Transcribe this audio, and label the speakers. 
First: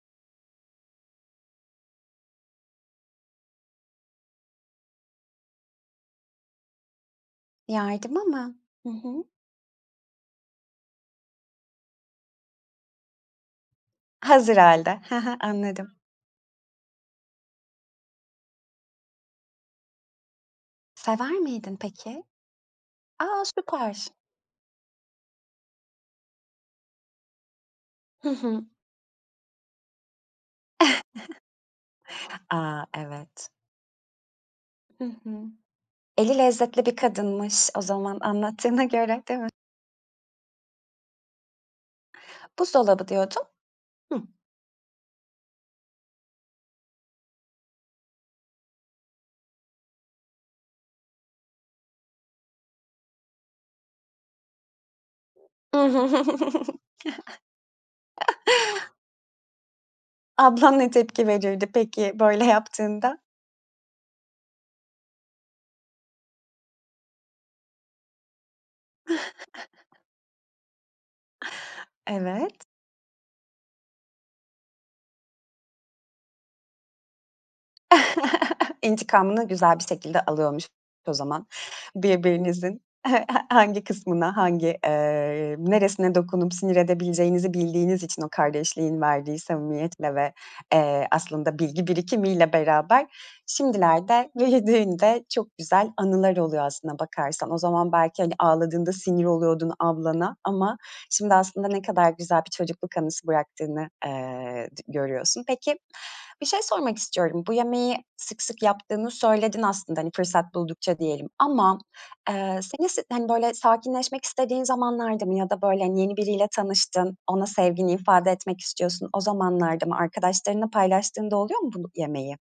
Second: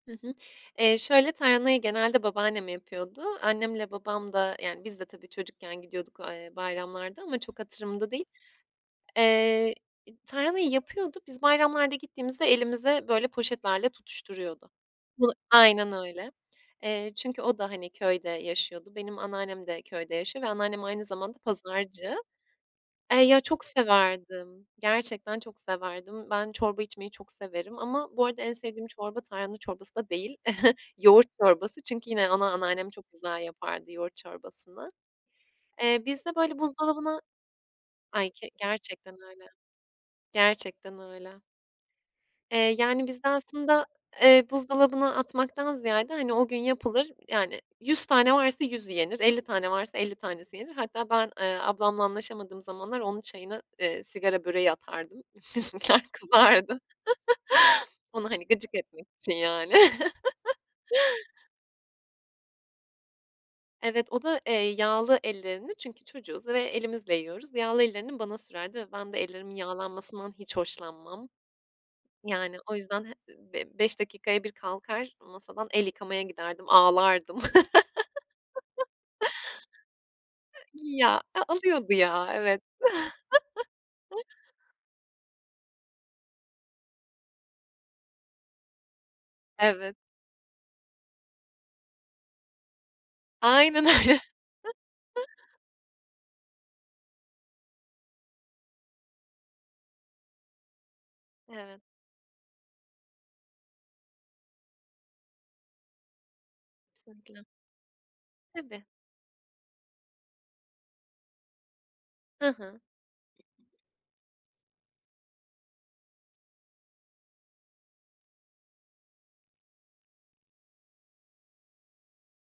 Speaker 1: Hı hı. Eee, şöyle, tarhanayı genelde babaannem yapıyordu. Annemle babam da yani biz de tabii, çocukken gidiyorduk a eee, bayramlarda ama çok hatırımda
Speaker 2: Yardıma
Speaker 1: değil.
Speaker 2: mı? Hı hı.
Speaker 1: Eee, tarhanayı yapıyordu, biz bayramlarda gittiğimizde elimize böyle poşetlerle
Speaker 2: Hazır
Speaker 1: tutuşturuyordu.
Speaker 2: hâlde, ha
Speaker 1: Bu
Speaker 2: ha, anladım.
Speaker 1: Aynen öyle. Eee, çünkü o da, hani, köyde yaşıyordu. Benim anneannem de köyde yaşıyor ve anneannem aynı zamanda
Speaker 2: Sever miydin
Speaker 1: pazarcı.
Speaker 2: peki?
Speaker 1: Eee, ya,
Speaker 2: A!
Speaker 1: çok
Speaker 2: Süper.
Speaker 1: severdim, gerçekten çok severdim. Ben çorba içmeyi çok severim ama bu
Speaker 2: Hı
Speaker 1: arada en
Speaker 2: hı.
Speaker 1: sevdiğim çorba tarhana çorbası da değil, yoğurt çorbası çünkü yine ana
Speaker 2: A!
Speaker 1: anneannem çok güzel
Speaker 2: Evet.
Speaker 1: yapardı yoğurt çorbasını.
Speaker 2: Hı hı.
Speaker 1: Eee, bizde,
Speaker 2: Eli
Speaker 1: böyle,
Speaker 2: lezzetli bir
Speaker 1: buzdolabına
Speaker 2: kadınmış o zaman,
Speaker 1: Ay, k
Speaker 2: anlattığına
Speaker 1: gerçekten
Speaker 2: göre, değil
Speaker 1: öyle,
Speaker 2: mi?
Speaker 1: gerçekten öyle. Eee, yani
Speaker 2: Buzdolabı
Speaker 1: bizde
Speaker 2: diyordun.
Speaker 1: aslında,
Speaker 2: Hıh.
Speaker 1: eee, buzdolabına atmaktan ziyade, hani, o gün yapılır yani 100 tane varsa 100'ü yenir, 50 tane varsa 50 tanesi yenir. Hatta ben, eee, ablamla anlaşamadığım zamanlar onun çayına, eee, sigara böreği atardım, bizimkiler kızardı. Onu, hani, gıcık etmek için yani.
Speaker 2: Ablan ne tepki verirdi peki böyle yaptığında?
Speaker 1: Evet, o da, eee, yağlı ellerini çünkü çocuğuz ve elimizle yiyoruz. Yağlı ellerini bana sürerdi ve ben de ellerimin yağlanmasından hiç hoşlanmam. Yani
Speaker 2: Evet.
Speaker 1: o yüzden h b beş dakikaya bir kalkar masadan, el yıkamaya giderdim, ağlardım.
Speaker 2: İntikamını güzel bir şekilde alıyormuş o
Speaker 1: Ya, a
Speaker 2: zaman.
Speaker 1: alıyordu ya, evet.
Speaker 2: Birbirinizin hangi kısmına, hangi, eee, neresine dokunup sinir edebileceğinizi bildiğiniz için o kardeşliğin verdiği
Speaker 1: Evet.
Speaker 2: samimiyetle ve, eee, aslında bilgi birikimiyle beraber,
Speaker 1: Aynen öyle.
Speaker 2: şimdilerde büyüdüğünde çok güzel anılar oluyor aslına bakarsan. O zaman belki, hani, ağladığında sinir oluyordun ablana ama şimdi aslında
Speaker 1: Evet.
Speaker 2: ne kadar güzel bir çocukluk anısı bıraktığını, eee, d görüyorsun. Peki, bir şey sormak
Speaker 1: Kesinlikle.
Speaker 2: istiyorum. Bu yemeği sık sık
Speaker 1: Tabii.
Speaker 2: yaptığını söyledin aslında, hani, fırsat buldukça diyelim ama,
Speaker 1: Hı
Speaker 2: eee,
Speaker 1: hı.
Speaker 2: seni s hani, böyle sakinleşmek istediğin zamanlarda mı ya da, böyle, hani, yeni biriyle tanıştın, ona sevgini ifade etmek istiyorsun, o zamanlarda mı arkadaşlarınla paylaştığın da oluyor mu bu yemeği?